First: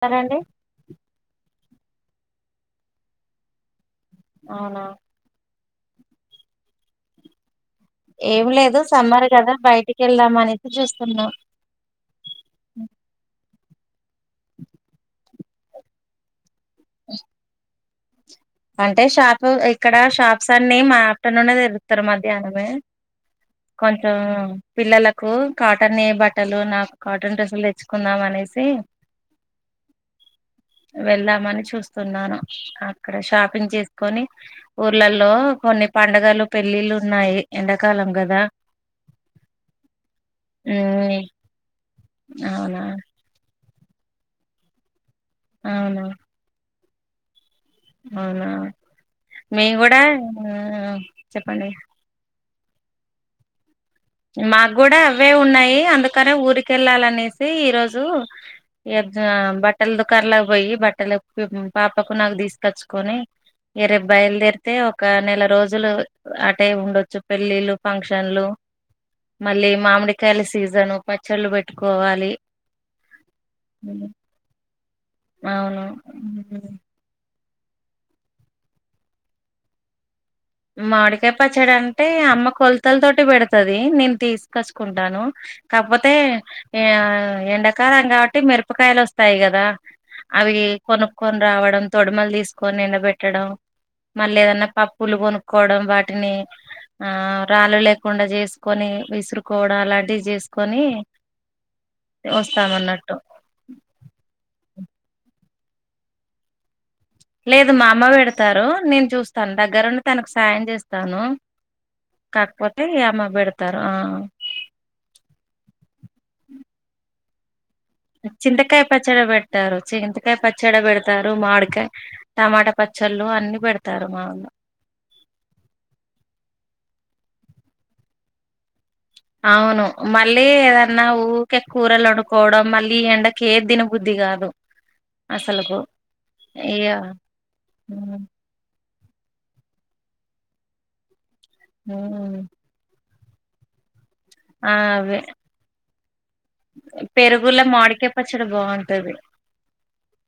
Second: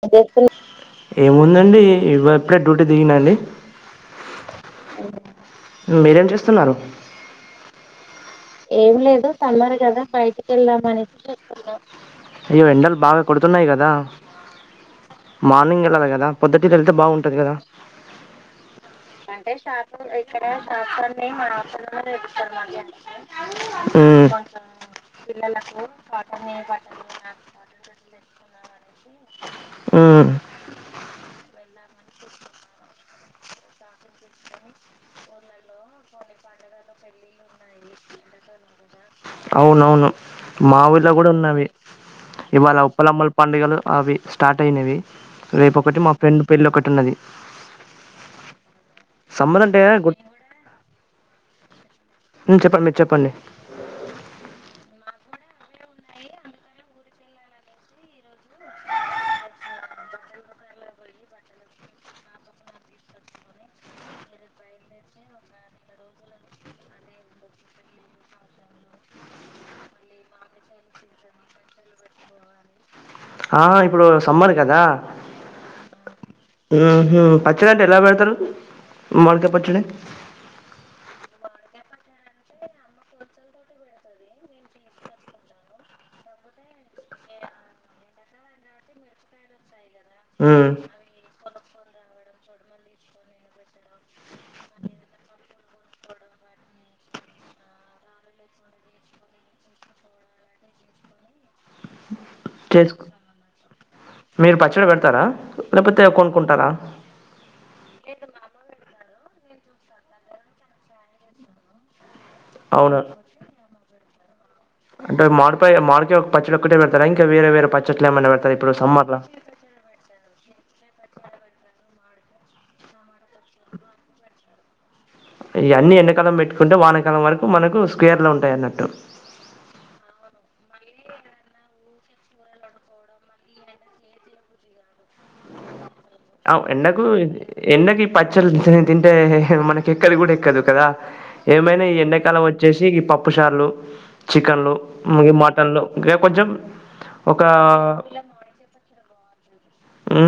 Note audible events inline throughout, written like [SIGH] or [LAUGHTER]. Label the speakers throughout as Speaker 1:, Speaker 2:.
Speaker 1: స్తారండి
Speaker 2: ఏముందండి ఇ ఇప్పుడే డ్యూటీ దిగినండి
Speaker 1: అవునా
Speaker 2: మీరేం చేస్తున్నారు
Speaker 1: ఏం
Speaker 2: ఏమి
Speaker 1: సమ్మర్
Speaker 2: లేదు తమ్మరు కదా
Speaker 1: వెళ్దాం
Speaker 2: బయటికి
Speaker 1: అనేసి
Speaker 2: వెళ్ళామనేసి
Speaker 1: చూస్తున్నాం
Speaker 2: చూస్తున్నా అయ్యో ఎండలు బాగా కొడుతున్నాయి కదా మార్నింగ్ వెళ్ళాలి కదా పొద్దుటి త వెళ్తే బాగుంటది కదా
Speaker 1: అంటే షాప్ ఇక్కడ షాప్స్ అన్ని మా ఆఫ్టర్నూన్ తెరుస్తారు మధ్యాహ్నమే కొంచెం
Speaker 2: మ్మ్
Speaker 1: పిల్లలకు కాటన్ బట్టలు నాకు కాటన్ డ్రెస్సులు తెచ్చుకుందాం అనేది సి
Speaker 2: మ్మ్
Speaker 1: వెళ్దామని చూస్తున్నాను ఇక్కడ షాపింగ్ చేసుకొని ఊర్లలో కొన్ని పండగలు పెళ్ళిళ్ళ ఉన్నాయి ఎండాకాలం కదా
Speaker 2: అవునవును మాఊళ్ళో
Speaker 1: మ్
Speaker 2: కూడా ఉన్నవి ఇవాళ
Speaker 1: అవునా
Speaker 2: ఉప్పల అమ్మల పండుగలు అవి స్టార్ట్ అయినవి రేపుొ కటి
Speaker 1: అవునా
Speaker 2: మా ఫ్రెండ్ పెళ్లి ఒకటి ఉన్నది
Speaker 1: అవునా
Speaker 2: సమ్మర్
Speaker 1: మీేము
Speaker 2: అంటే
Speaker 1: కూడా
Speaker 2: గు
Speaker 1: చెప్పండి
Speaker 2: చెప్పండి మీరు చెప్పండి
Speaker 1: మాకు కూడా అవే ఉన్నాయి అందుకనే ఊరికె వెళ్ళాలనేసి ఈరోోజు బట్టల దుకారలేక పోయి బట్టలు పాపకు నాకు తీసుకొచ్చుకొని ఏ రేపు బయలుదేరితే ఒక నెల రోజులు అ టే ఉండొచ్చు పెళ్ళిళ్ళ ఫంక్షన్లు మళ్ళీ మామిడికాయల సీజను పచ్చళ్ళు పెట్టుకోవాలి
Speaker 2: ఆ ఇప్పుడు సమ్మర్ కదా
Speaker 1: అవును
Speaker 2: వచ్చదంటడి ఎలా పెడతారు మడికె ప వచ్చడి
Speaker 1: మామిడికాయ పచ్చడి అంటే అమ్మ కొలతల తోటి పెడతది నేను తీసుకొచ్చుకుంటాను కాకపోతే ఆ ఎండాకాలమ కాబట్టి మిరపకాయలు వస్తాయి కదా అవి
Speaker 2: మ్మ్
Speaker 1: కొనుకు వడం తొడమలు తీసుక నిబ మదన్నా పప్పు కొ కోవడం వాటిని ఆ రాళ్ళు లేకుండా చేసుకొని విసురుకోవడం అలాంటివి చేసుకని
Speaker 2: చేసుకు
Speaker 1: వస్తామన్నట్టు
Speaker 2: మీరు పచ్చడి పెడతారా లేకపోతే కొనుకుంటారా
Speaker 1: లేదు మా అమ్మ పెడతారు నేను చూస్తాను దగ్గరుండి తనకు సాయం చేస్తాను కాకపోతే
Speaker 2: అవును
Speaker 1: అమ్మ పెడతారు ఆ
Speaker 2: అంటే మామిడిపై మామీడిక ఒక పచ్చడి ఒక్కటే పెతారా ఇకా వేరే పచ్చడ
Speaker 1: చింతకాయ పచ్చడా పెడతారు చింతకాయ పచ్చడి పచ్చడా పెడతారు మాడికాయ టమాటా పచ్చళ్ళు అన్ని పెడతారు మాళ
Speaker 2: ఇ అన్ని ఎండకాలం పెట్టుకుంటే వానకాలం వరకు మనకు స్క్వేర్ లో ఉంటాయి అన్నట్టు
Speaker 1: అవును మళ్ళీ ఏదన్నా ఊకె కూరలు వండుకోవడం మళ్ళీ ఈ ఎండకి ఏ తీనబుద్ది కాదు అసలుకు ఇగ
Speaker 2: ఎండకు ఈ ఎండకు ఈ
Speaker 1: ఉమ్
Speaker 2: పచ్చలు తింటే మనకి ఎక్కడ కూడా ఎక్కదు కదా ఏమైనా ఈ
Speaker 1: ఉమ్,
Speaker 2: ఎండాకాలం వచ్చేసి ఈ పప్పుసార్లు
Speaker 1: ఆ
Speaker 2: చికెన్లు
Speaker 1: అవే
Speaker 2: మ మటన్లు ఇంకా కొంచెం ఒక
Speaker 1: పెరుగుల మామిడి కాయ పచ్చడి బాగుంటది
Speaker 2: ఉ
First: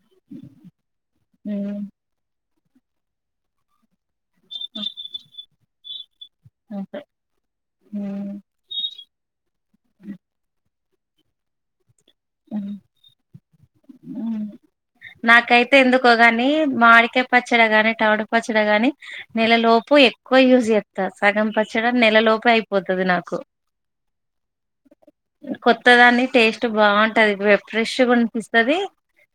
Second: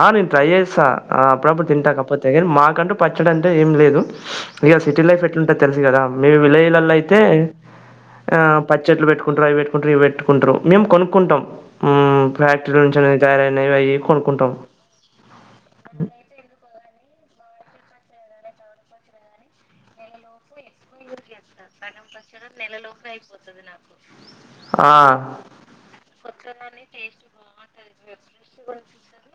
Speaker 2: ఆ నీను ట్రై చేసా అప్పుడప్పుడు
Speaker 1: ఉమ్
Speaker 2: తింటాకపోతే మాకంటూ పచ్చడి అంటే ఏం లేదు ఇక సిటీ లైఫ్ ఎట్లుంటా తెలుసు కదా మీము విలేజిలలో
Speaker 1: అంతే
Speaker 2: అయితే ఆ
Speaker 1: ఉమ్
Speaker 2: పచ్చలు పెట్టుకుటారు అవి పెటు ఇవి పెట్టుకుంటారు మేము కొనుక్కుంటాం
Speaker 1: ఉమ్
Speaker 2: ఫ్యాక్టరీ నుంచి తయారైన
Speaker 1: నాకైతే ఎందుకో గాని మామిడి కాయ పచ్చడి గాని టామట పచ్చడి గాని నెలలోపు ఎక్కువ యూజ్ చేస్తారు సగం పచ్చడి నెలలోపు అయిపోతుంది నాకు
Speaker 2: ఆ!
Speaker 1: కొత్త దాన్ని టేస్ట్ బాగుంటుంది బాగుంటది ఫ్రెష్నిపిస్తుంది
Speaker 2: ఫ్రెష్ వేస్తారు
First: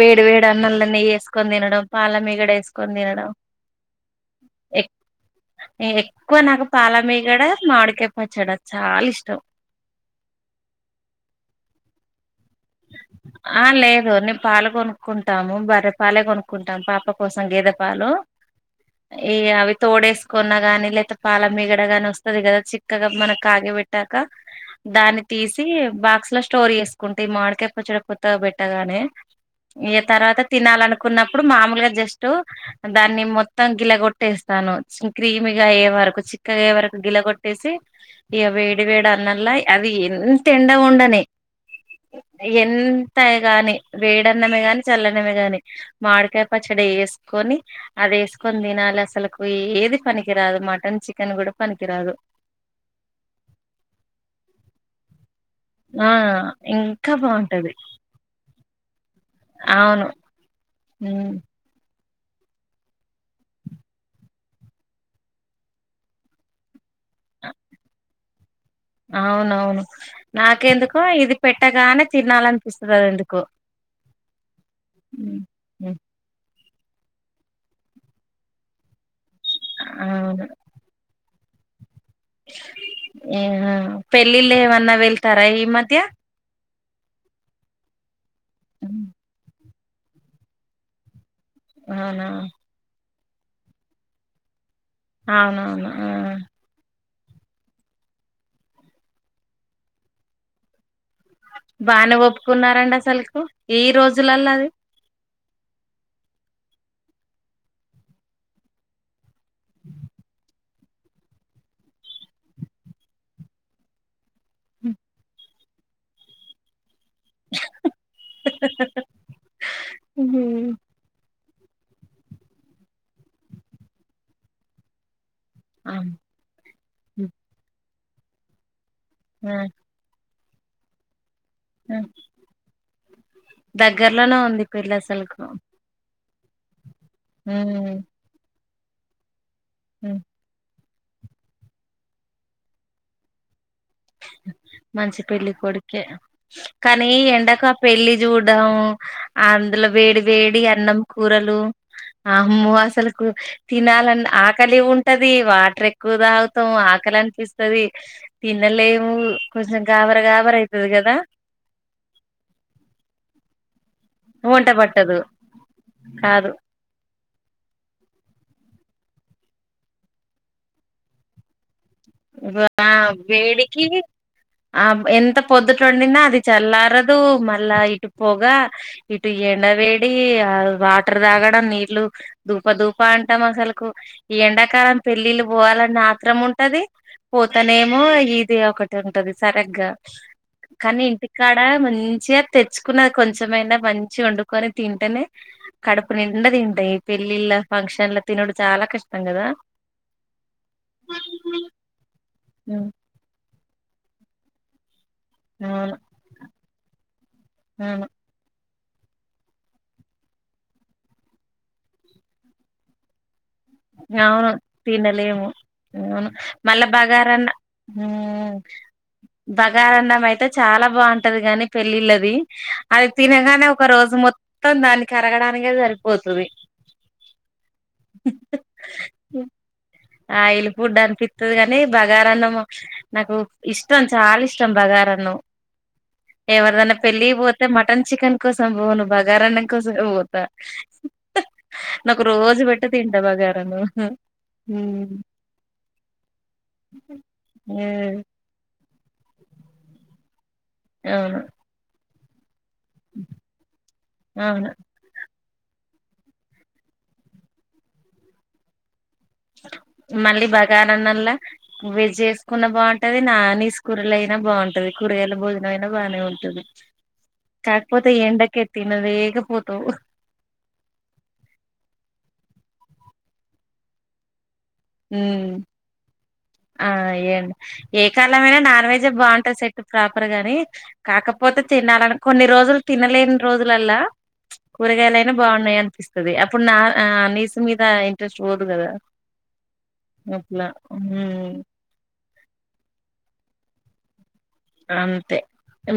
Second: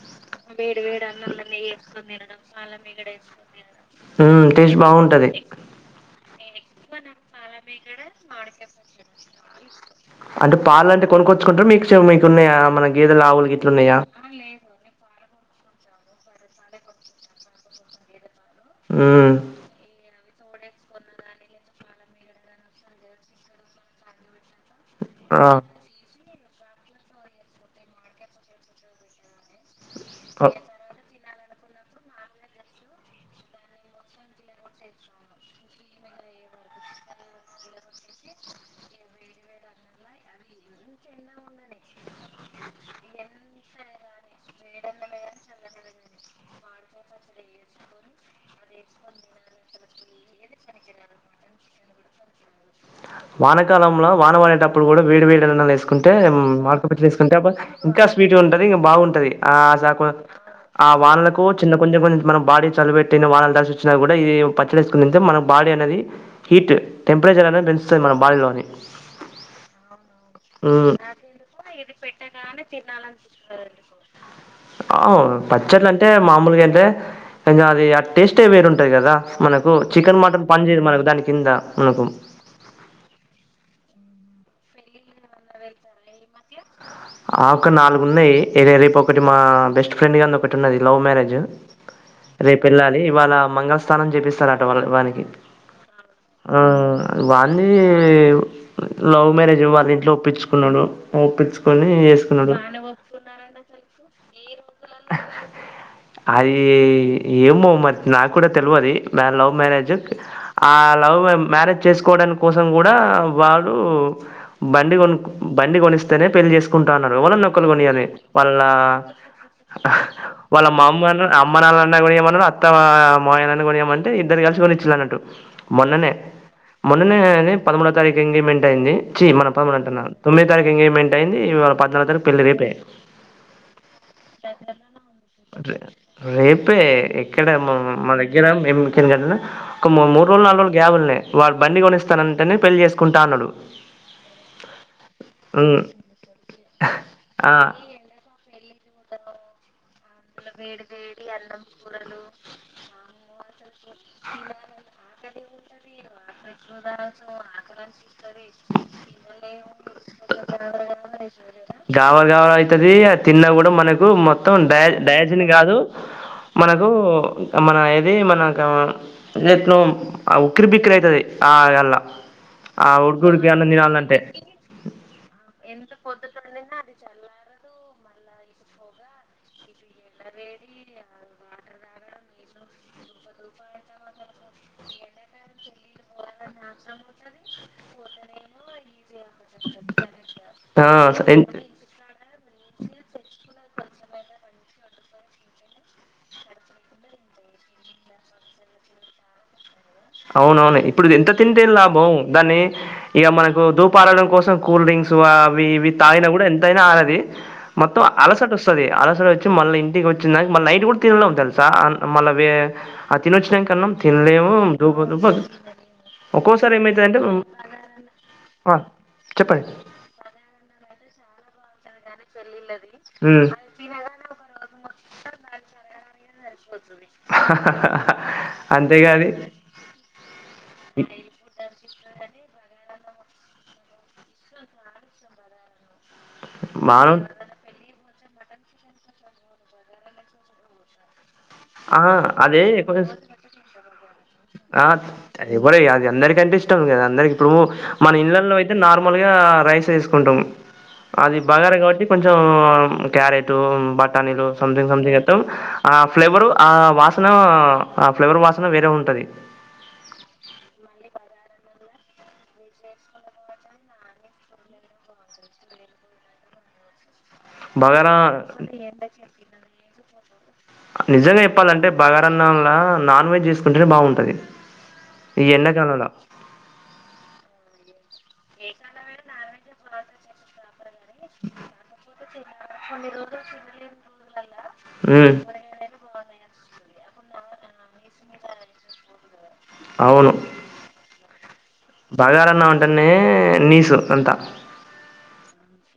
Speaker 1: వేడి వేడు అన్నలు నేయి వేసుకొని తినడం పాలమిగడ వేసుకొని తినడం
Speaker 2: ఉ టేస్ట్
Speaker 1: ఎక్
Speaker 2: బాగుంటది
Speaker 1: ఎక్కువ నాకు పాలమీగడ మామిడికాయ పచ్చడ చాలా ఇష్టం
Speaker 2: అంటే పాల అంటే కొనుక్కొచ్చుకుంటారు మీకు మీకున్నాయా? మన గేదెలు, ఆవులు
Speaker 1: ఆ
Speaker 2: గిట్లున్నాయా?
Speaker 1: లేదు మీము పాలుగొనుక్కుంటాము బరే పాలే కొనుకుంటాం పాప కోసం గేద పాలు
Speaker 2: హ్మ్.
Speaker 1: ఈ అవి తోడేసి కొన్నా గాని లేదా పాల మిగడ గాని వస్తుంది కదా చిక్కగా మన కాగి పెట్టాక దాన్ని
Speaker 2: ఆ!
Speaker 1: తీసి బాక్స్ లో స్టోర్ చేసుకుంటే మాడ పచ్చడ కొత్తగా పెట్టాలని ఈ తర్వాత తినాలనుకున్న ఇప్పుడు మామూలుగా జస్ట్ దాన్ని మొత్తం గిలగొట్టేస్తాను క్రీమిగా అయ్యే వరకు చిక్కగా వరకు గిల కొట్టేసి ఇక వేడి వేడి అన్నల్లా అది ఎంత ఎండ ఉండనే ఉ ఎంత గాని వేడన్నమే గాని చల్లనమే గాని మాడికాయ పచ్చడి వేసుకొని అది వేసుకొని తినాలి అసలుకు ఏది పనికిరాదు మటన్ చికెన్ కూడా పనికిరాదు
Speaker 2: వానకాలంలో వానం అడేటప్పుడు కూడా వేడి వేడి
Speaker 1: ఆ
Speaker 2: వేసుకుంటే మామిడికాయ
Speaker 1: ఇంకా
Speaker 2: వేసుకుంటే
Speaker 1: బాగుంటది
Speaker 2: ఇంకా స్వీట్ ఉంటది ఇంకా బాగుంటది ఆ
Speaker 1: అవును
Speaker 2: ఆ
Speaker 1: ఉమ్
Speaker 2: వానలకు చిన్న కొంచెం కొంచెం మన బాడీ చలి పెట్టిన వాన తడీసి వచ్చినా కూడా ఇది పచ్చడిసుకు మన బాడీ అనేది హీట్ టెంపరే టెంపరేచర్ అనే పెంచుస్తుంది మన బాలోని
Speaker 1: అవునవును నాకెందుకో ఇది పెట్టగానే తినాల అనిపిస్తుది ఎందుకో
Speaker 2: అవును పచ్చట్ల అంటే మామూలుగా అంట కొంచెం అది ఆ టేస్ట్ రే వేరుంటది కదా మనకు చికెన్ మటన్
Speaker 1: అవును
Speaker 2: పని చేది మనకు దానికి కింద ఉండాకు
Speaker 1: ఏహ పెళ్ళిళ్ళ ఏమన్నా వెళ్తారా ఈ మధ్య
Speaker 2: ఆక్క నాలుగు ఉన్నాయి రేపు ఒకటి మా బెస్ట్ ఫ్రెండ్ ని ఒకటి ఉన్నది లవ్ మ్యారేజ్
Speaker 1: అవునా
Speaker 2: రేపు వెళ్ళాలి ఇవాళ మంగళ స్థానం చేపిస్తారు ఇవాళ వానికి ఆ పెళ్లి వాళ్లే లవ్ మ్యారేజ్ వాళ్ళ ఇంట్లో ఒప్పిచుకున్నాడు ఒ
Speaker 1: బానే ఒప్పుకున్నారంండి అసలుకు ఈ రోజులలో అది
Speaker 2: అది ఏమో మరి నాకూడా తెలువది వాన్ లవ్ మ్యారేజ్ ఆ లవ్ మ్యారేజ్ చేసుకోవడాని కోసం కూడా వాడు బండి కొనుక్ బండి కొనిస్తేనే పెళ్లి చేసుకుంటా అన్నాడు ఎవళ్ళన్నా ఒక్కళ్ళు కొనియాలి వాళ్ళ వాళ్ళ
Speaker 1: హ్మ్.
Speaker 2: మామ్మ అన్న అమ్మ నాన్నాలన్న కొనియమన్నాడు అత్త మామయ్య నన్న కొనియామంటే ఇద్దరు కలిసి కొనిచ్చాల అన్నట్టు మొన్ననే
Speaker 1: అవును.
Speaker 2: మొన్ననే పదమూడో తారీఖు ఎంగేజ్మెంట్ అయింది చీ మన
Speaker 1: ఆ
Speaker 2: పదమూడు అంటున్నాను తొమ్మిది తారీఖు ఎంగేజ్మెంట్ అయింది ఇవాళ
Speaker 1: ఆ!
Speaker 2: పద్నాలుగు తారీఖు పెళ్ళి రేపే
Speaker 1: ఆ అంది పెళ్లి అసలుకు
Speaker 2: రేపే ఎక్కడ మ
Speaker 1: హ్మ్.
Speaker 2: మా దగ్గర మేం కింగడ్ల ఒక ము
Speaker 1: హ్మ్.
Speaker 2: మూడు రోజులు నాలుగు రోజు గ్యాబుల్నే వాడు బండి కొనిస్తానంటేనే పెళ్లి చేసుకుంటా అన్నాడు
Speaker 1: మంచి పెళ్ళి కొడుకే కానీ ఎండక
Speaker 2: కానీ
Speaker 1: పెళ్ళి చూ డం అందులో వేడి వేడి అన్నం కూరలు అమ్మో అసలు కు తినాలన ఆకలి ఉంటది వాటర్ ఎక్కువ తా
Speaker 2: ఎక్కువ తాగుతాం ఆకలనిపిస్తాది
Speaker 1: తినలేము. కొంచెం గాబర గాబర అయితది గదా!
Speaker 2: గాబరి గాబరి అయితది అది తి న్న కూడా మనకు మొత్తం
Speaker 1: వంట
Speaker 2: డ
Speaker 1: పట్టదు.
Speaker 2: డయాజిన్ కాదు
Speaker 1: కాదు
Speaker 2: మనకు మన ఏది మనకు నేట్నోం అ ఉక్కిరి బిక్కిరి అయితది ఆ యల్లా
Speaker 1: వ
Speaker 2: ఆ ఉడుకు ఉడుకి అన్న
Speaker 1: వేడికి
Speaker 2: తినాలంటే
Speaker 1: ఆ ఎంత పొద్దుట వొండినా అది చల్లారదు మళ్ళా ఇటు పొగ ఇటు ఎండవేడి ఆ వాటర్ తాగడం నీళ్లు దూప దూ ప్ అంటాం అసలుకు ఈ ఎండాకాలం పెళ్ళిళ్లు పోవాలన ఆత్రం ఉం పోతానేేమో ఇది అ ఒక తుంటది సరిగ్గా
Speaker 2: ఆ
Speaker 1: కానీ
Speaker 2: సైన్
Speaker 1: ఇంటికాడ మంచిగా తెచ్చుకున్నది కొం చెం అయిన మంచిగా వండుకొని తింటేనే కడుపు నిండా తింటా ఈ పెళ్లిళ్ళ ఫంక్షన్లో తి నుడు చాలా కష్టం కదా
Speaker 2: అవునవును ఇప్పుడు ఎంత తింటే ఎం లాభం దాన్ని
Speaker 1: ఉమ్
Speaker 2: ఇగ మన దూపారడం కోసం కూల్డ్రింక్స్ సో అవి ఇవి
Speaker 1: అవును
Speaker 2: తాగిన కూడా ఎంతైనా ఆగది మొత్తం
Speaker 1: అవును
Speaker 2: అలసట వ స్తది అలసట వచ్చి మళ్ళి ఇంటికి వచ్చినక మళ్ళ నైట్ కూడా తినెలేం తెలుసా అ మళ్ళవే ఆ తినొచ్చినం కన్నం
Speaker 1: అవును
Speaker 2: తిన్లేము
Speaker 1: తినలేము అవును మల్లా
Speaker 2: ఏమైతదంటే
Speaker 1: బగారన్న ఉహ్మ్
Speaker 2: చెప్పండి
Speaker 1: బగారన్నం అయితే చాలా బాగుంటది గాని పెళ్ళిళ్ళ ది అది తినగానే ఒక రోజు మొత్తం దానికి అరగడానికే సరిపోతది
Speaker 2: అంతేగా అది
Speaker 1: ఆయిల్ పుడ్డు అనిపిత్తది కానీ బగారా అన్నము నాకు ఇష్టం చాలా ఇష్టం బగార అన్నం ఏవర్దన్న
Speaker 2: మాను
Speaker 1: పెళ్లికి పోతే మటన్ చికెన్ కోసం పోను బగారన్నం కోసమే పోతా
Speaker 2: ఆ
Speaker 1: నాకు రోజు
Speaker 2: అదే
Speaker 1: పెట్టు
Speaker 2: కొంచెం
Speaker 1: తింటా బాగారన్నం
Speaker 2: ఆ అది ఎవరి అది అందరికి అంటే ఇష్టం కదా అందరికి తుము మన ఇండ్లల్లో అయితే నార్మల్‌గా రైసే ఏసుకుంటాం అది
Speaker 1: అవును
Speaker 2: బగార కాబట్టి కొంచెం మ్మ్ క్యారెటు బఠాణీలు
Speaker 1: అవును
Speaker 2: సంథింగ్ సంథింగ్ ఎత్తాం ఆ ఫ్లేవరు ఆ వాసన ఆ ఫ్లేవర్ వాసన వేరే ఉంటది
Speaker 1: మళ్ళీ బగారన్నంలా వెజ్ వేసుకున్నా బాగుంటది నా నీసు కూరలు అయినా బాగుంటది కూరగాయల భోజనం అయినా బానే ఉంటది కాక్పోతే
Speaker 2: బగారా
Speaker 1: ఎండకే తినలేక పోతవ్
Speaker 2: నిజంగా చెప్పాలంటే బగార అన్నంలా నాన్ వెజ్ చేసుకుంటేనే బాగుంటది ఈ
Speaker 1: ఉమ్,
Speaker 2: ఎండా కాలంలో
Speaker 1: ఆ ఏండి ఏ కాలమైనా నాన్ వెజ్ ఏ బాగుంటది సెట్ ప్రాపర్ గాని కాకపోతే తినాలని కొన్ని రోజులు తినలేని రోజులల్లా కూరగాయలు అయినా
Speaker 2: ఉమ్
Speaker 1: బాగున్నాయి అనిపిస్తుంది అప్పుడు నా ఆ నీస్ మీద ఇంట్రెస్ట్ పోదు కదా అట్లా ఊ
Speaker 2: బగార అన్నం అంటేనే నీసు అంతా
Speaker 1: అంతే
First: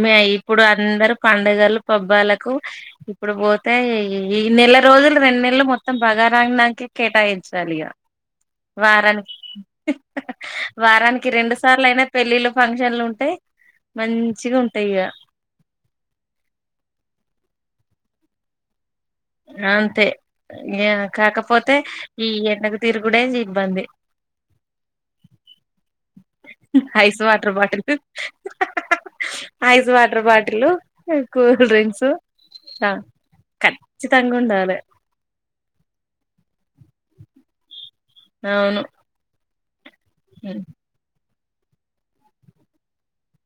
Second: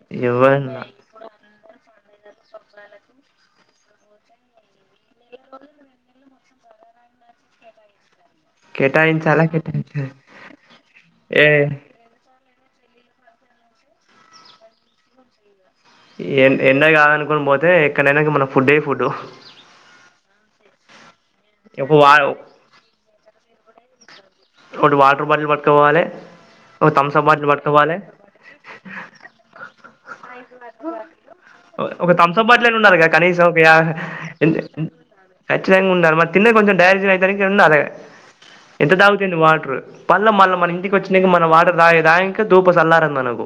Speaker 1: మీ ఇప్పుడు
Speaker 2: ఎవరన్నా
Speaker 1: అందరు పండగలు పబ్బాలకు ఇప్పుడు పోతే ఈ నెల రోజులు రెండు నెలలు మొత్తం బగర నాక్ నాకే కేటాయించాలిగా వారానికి
Speaker 2: కేటాయించాలా కేటాయించాలా
Speaker 1: వారానికి
Speaker 2: ఏ
Speaker 1: రెండు సార్లు అయినా పెళ్ళిళ్ళు ఫంక్షన్లు ఉంటాయి మంచిగా ఉంటాయి ఇగ
Speaker 2: ఎ ఎండ కాదనుకొని పోతే ఎక్కడైనా మన ఫుడ్డే ఫుడ్డు
Speaker 1: అంతే ఇ కాకపోతే
Speaker 2: ఒక వా
Speaker 1: ఈ ఎండకు తిరుగుడే ఇబ్బంది
Speaker 2: ఒకటి వాటర్ బాటిల్ పట్టుకోపోవాలే ఓ Thums
Speaker 1: ice
Speaker 2: up bottle
Speaker 1: water
Speaker 2: పట్టుకుపోవాలే
Speaker 1: ice water bottle cool drinks
Speaker 2: ఒక తమ్స్ అప్ బాటిల్
Speaker 1: ఆ
Speaker 2: ఉండాలి గా కనీసం ఒక క్యా
Speaker 1: ఖచ్చితంగా
Speaker 2: యందు
Speaker 1: ఉండాలి
Speaker 2: ఏ ఖచ్చితంగా ఉండాలి మరి తిన్న కొంచెం డైజేషన్ అయితే ఉండాలి
Speaker 1: అవును
Speaker 2: వాటర్ పళ్ల మళ్ళ మన ఇంటికి వచ్చినాక మన వాటర్ దాగే దాంక దూప చల్లార దు మనకు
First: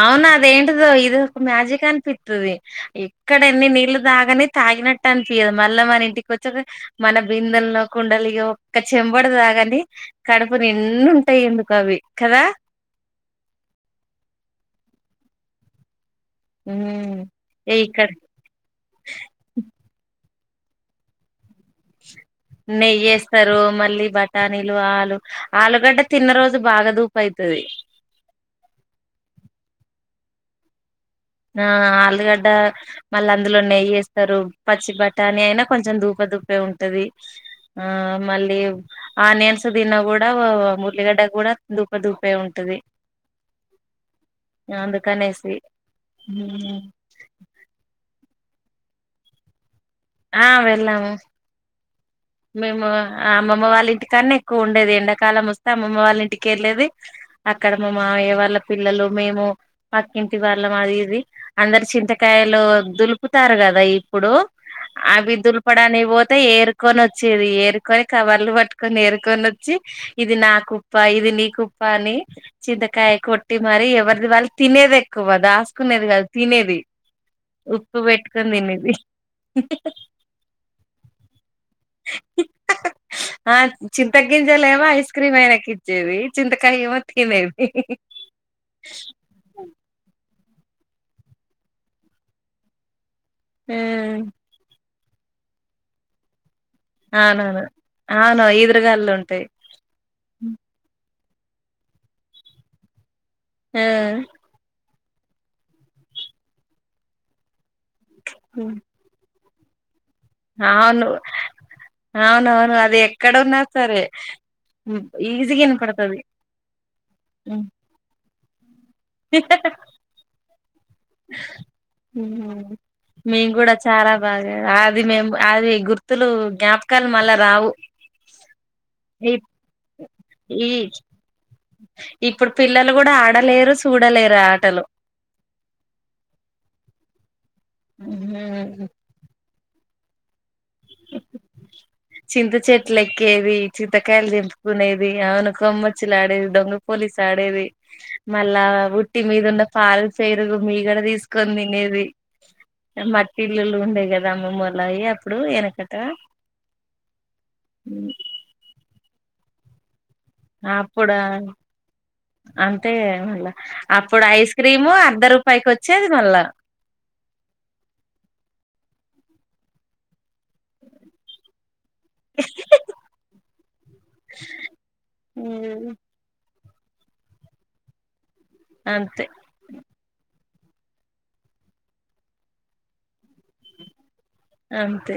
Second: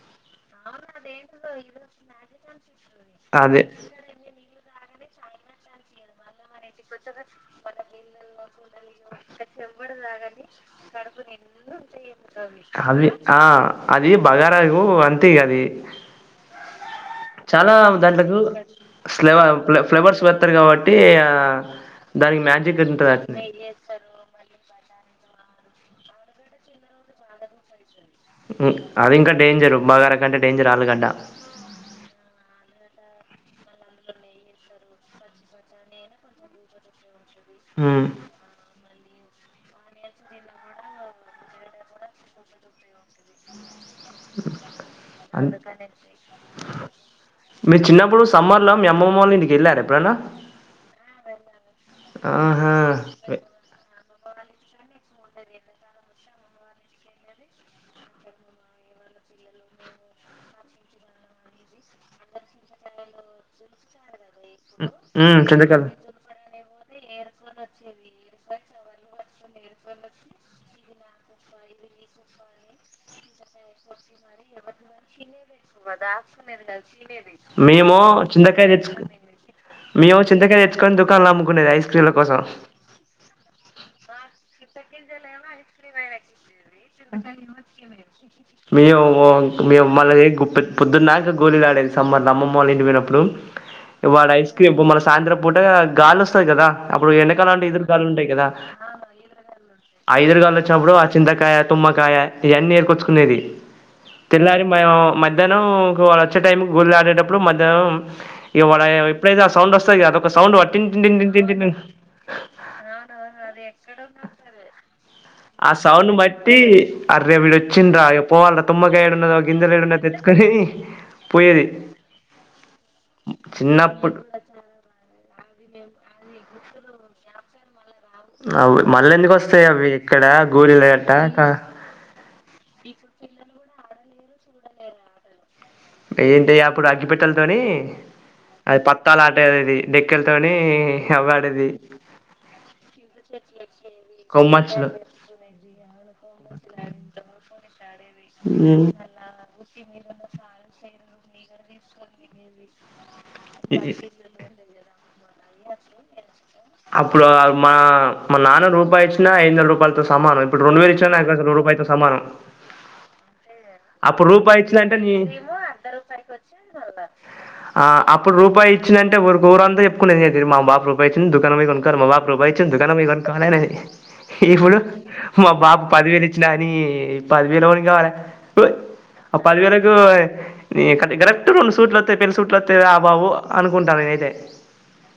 Speaker 1: అవును అదేంటుదొ ఇది ఒక మ్యూజిక్ అన్పిత్తుది ఇక్కడ
Speaker 2: అదే
Speaker 1: ఎన్ని నీళ్లు తాగని తాగినట్టు అనిపియ్యదు మళ్ళా మన ఇంటికి వచ్చేది మన బిందుల్లో కుండ లిగో ఇక్క చెంబుడు తాగ అండి కడుపు నిండు ఉంటయి ఎందుకో అవి కదా
Speaker 2: అవి ఆ అది బగార ఆకు అంతే ఇగా అది
Speaker 1: ఉమ్
Speaker 2: చాలా
Speaker 1: ఏ ఇక్కడ
Speaker 2: దాంట్లకు స్లవ ఫ్లేవర్స్ స్తరు కాబట్టి ఆ దానికి మ్యాజిక్
Speaker 1: నెయ్యి
Speaker 2: ఉంటది అట్నే
Speaker 1: ఏస్తరు పల్లి బఠాణీలు ఆలు ఆలుగడ్డ తిన్న రోజు బాగా దూపు అయితది
Speaker 2: ఉ అది ఇంకా డేంజర్ బగార కంటే డేంజర్ ఆలుగడ్డ
Speaker 1: ఆ ఆలుగడ్డ మళ్ళీ అందులో నెయ్యి ఏస్తరు పచ్చి బఠాణీ అని అయినా కొంచెం దూప దూపే ఉంటది ఆ మళ్ళీ ఆనియన్స్ తిిన కూడా మురలిగడ్డ కూడా దూప దూపే ఉంటది నందు కనేసి ఉహు
Speaker 2: ఇప్పుడు సమ్మర్ లో మీ అమ్మమ్ల్నింటికెళ్ళారు
Speaker 1: ఆ వెళ్ళాము
Speaker 2: ఆహా
Speaker 1: మేము అ మమ్మ వాళ్ళ ఇంటికి కాన్నా ఎక్కువ ఉండేది ఎండాకాలం వస్తే అమ్మమ్మ వాళ్ళ ఇంటికి వెళ్ళది అక్కడ మా మామయ వాళ్ళ పిల్లలు మేము పక్కింటి వాళ్ళం అది ఇది అందరు చింతకాయలో దులుపుతారు కదా ఈ ఇప్పుడు ఆ
Speaker 2: ఉమ్
Speaker 1: విధలు
Speaker 2: చంద్రకళ
Speaker 1: పడానికి పోతే ఏరుకొని వచ్చ చేది ఏరుకొని కవర్లు పట్టుకొని ఏరుకొన్ చి ఇది నా కుప్ప ఇది నీ కుప్ప అని చింతకాయ కొట్టి మరి ఎవరి కాదు తినేది
Speaker 2: మేము
Speaker 1: ఉప్పు పెట్టుకొని
Speaker 2: చింతకాయ
Speaker 1: తినేది
Speaker 2: తెచ్చుకు మేము చింతకాయ ఎచ్చక్కని దుకాణలో ఆముకునే ఐస్క్రీమ్లో
Speaker 1: ఆ చింతగ్గించాలమో ఐస్ క్రీమ్ అయినకి ఇచ్చేది చింత
Speaker 2: చింతకాయలేమో తీసుకుపోయేది మేము ఓ మల్ల పోయి గుప్ పొద్దున్నాక గోళీలు ఆడేది సమ్మర్ అమ్మమ్మ వాళ్ల ఇంటికి పోయినప్పుడు
Speaker 1: ఆ!
Speaker 2: వాడు ఐస్ క్రీమ్ బొమ్మల సాయంత్రం పూట గాలి వస్తంది కదా అప్పుడు
Speaker 1: అవునవును
Speaker 2: ఎనకలులాంటి ఈదురు గాలిలు ఉంటాయి
Speaker 1: అవును
Speaker 2: కదా ఆ
Speaker 1: ఈదురుగాళ్ళు
Speaker 2: ఈదురు గాలులు ఉంటాయి ఆ ఇదురుగాలు వచ్చినప్పుడు చింతకాయ తుమ్మకాయ ఇవన్నీ ఏర్కొచ్చుకునేది
Speaker 1: ఆ
Speaker 2: తెల్లారి మేము మధ్యాహ్నం ఇంక వాడు వచ్చే టైం కి గోళీలు ఆడేటప్పుడు మధ్యాహ్నం ఇంక
Speaker 1: హ్మ్.
Speaker 2: వాడు ఎప్పుడైతే వస్తడో సౌండ్ వస్తదిగా
Speaker 1: అవును అవునవును అది ఎక్కడ ఉన్నా సరే ఈజీగా
Speaker 2: ఆ సౌండ్ని
Speaker 1: వినపడుతది
Speaker 2: బట్టి అరేవిడొచ్చిండ్ర ఇగ పోవాల్రా తమ్మకాయాడున్నదో గింజలు యాడున్నయ్యో తెచ్చుకొని పోయేది
Speaker 1: ఉ మేం కూడా చాలా
Speaker 2: చిన్నప్పుడు
Speaker 1: బాగా అది మేము అది గుర్తులు జ్ఞాపకాలు మళ్ల రావు
Speaker 2: అవ్ మళ్ళ ఎందుకు
Speaker 1: ఇప్
Speaker 2: వస్తాయి అవి ఇక్కడ
Speaker 1: ఈ
Speaker 2: గోళీల ఆట
Speaker 1: ఇప్పుడు పిల్లలు కూడా ఆడలేరు చూడలేరు ఆటలు
Speaker 2: ఏంటియ అప్పుడు అగ్గిపెట్టలతోని అది
Speaker 1: హ్మ్.
Speaker 2: పత్తాల ఆ అేదిది డెక్కెలతోని అవ్వాడేది
Speaker 1: చింత చెట్లు ఎక్కేది చింతకాయలు
Speaker 2: కొమ్మచ్చులు
Speaker 1: దెంపుకునేది అవును కొమ్మచ్చిలాడి ఆడేది దొంగ పోలిసాడేది మళ్ళా ఉట్టి మీద ఉన్న పాలు పెరుగు మీగడ తీసుకొని కొని తినేది మట్టి ఇల్లులు ఉండేయి కదా అమ్మమ్మ వాళ్ళకి [INAUDIBLE]
Speaker 2: అప్పుడు మా మా నాన్న రూపాయిచ్చిన ఐదొందల రూపాయలు సమానం ఇప్పుడు రెండు వేలు ఇచ్చిన నాకు అసలు రూపాయితో సమానం
Speaker 1: అంతే కద మళ్ళా అప్పుడు ఐస్
Speaker 2: రూపాయి
Speaker 1: క్రీము
Speaker 2: ఇచ్చినంటే నీ
Speaker 1: అర్ధ రూపాయికి వచ్చేది మళ్ళా
Speaker 2: ఆ అప్పుడు రూపాయిచ్చింద అంటే ఒకరు ఉరంతా చెప్పుకునేది అ మా బాబు రూపాయి ఇచ్చిండు దుకాణం బొయి కొనుకు మా బాబు రూపాయి ఇచ్చిండు దుకాణం పొయి కొనుక్కొవాలనే ది ఇప్పుడు మా బాబు పదివేలిచ్చిన నీ పదివేలు ఎవరికీ కావాలి
Speaker 1: అంతే
Speaker 2: ఆ పదివేలకు కరెక్ట్గ రెండు సూట్లు వస్తయి పెళ్లి సూట్లస్తయి రా బాబు అనుకుంటా నేనయితే
Speaker 1: అంతే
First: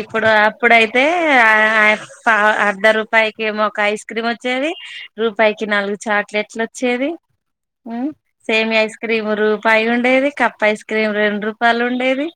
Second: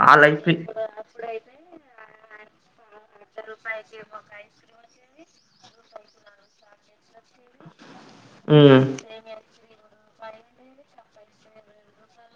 Speaker 1: ఇప్పుడు అప్పుడైతే ఆ అర్ధ రూపాయి రూపాయికి ఒక ఐస్ క్రీమ్ వచ్చేది రూపాయికి నాలుగు చాక్లెట్లు వచ్చేది సేమియా
Speaker 2: ఉమ్
Speaker 1: ఐస్ క్రీమ్ రూపాయి ఉండేది కప్ ఐస్ క్రీం క్రీమ్ రెండు రూపాయలు ఉండేది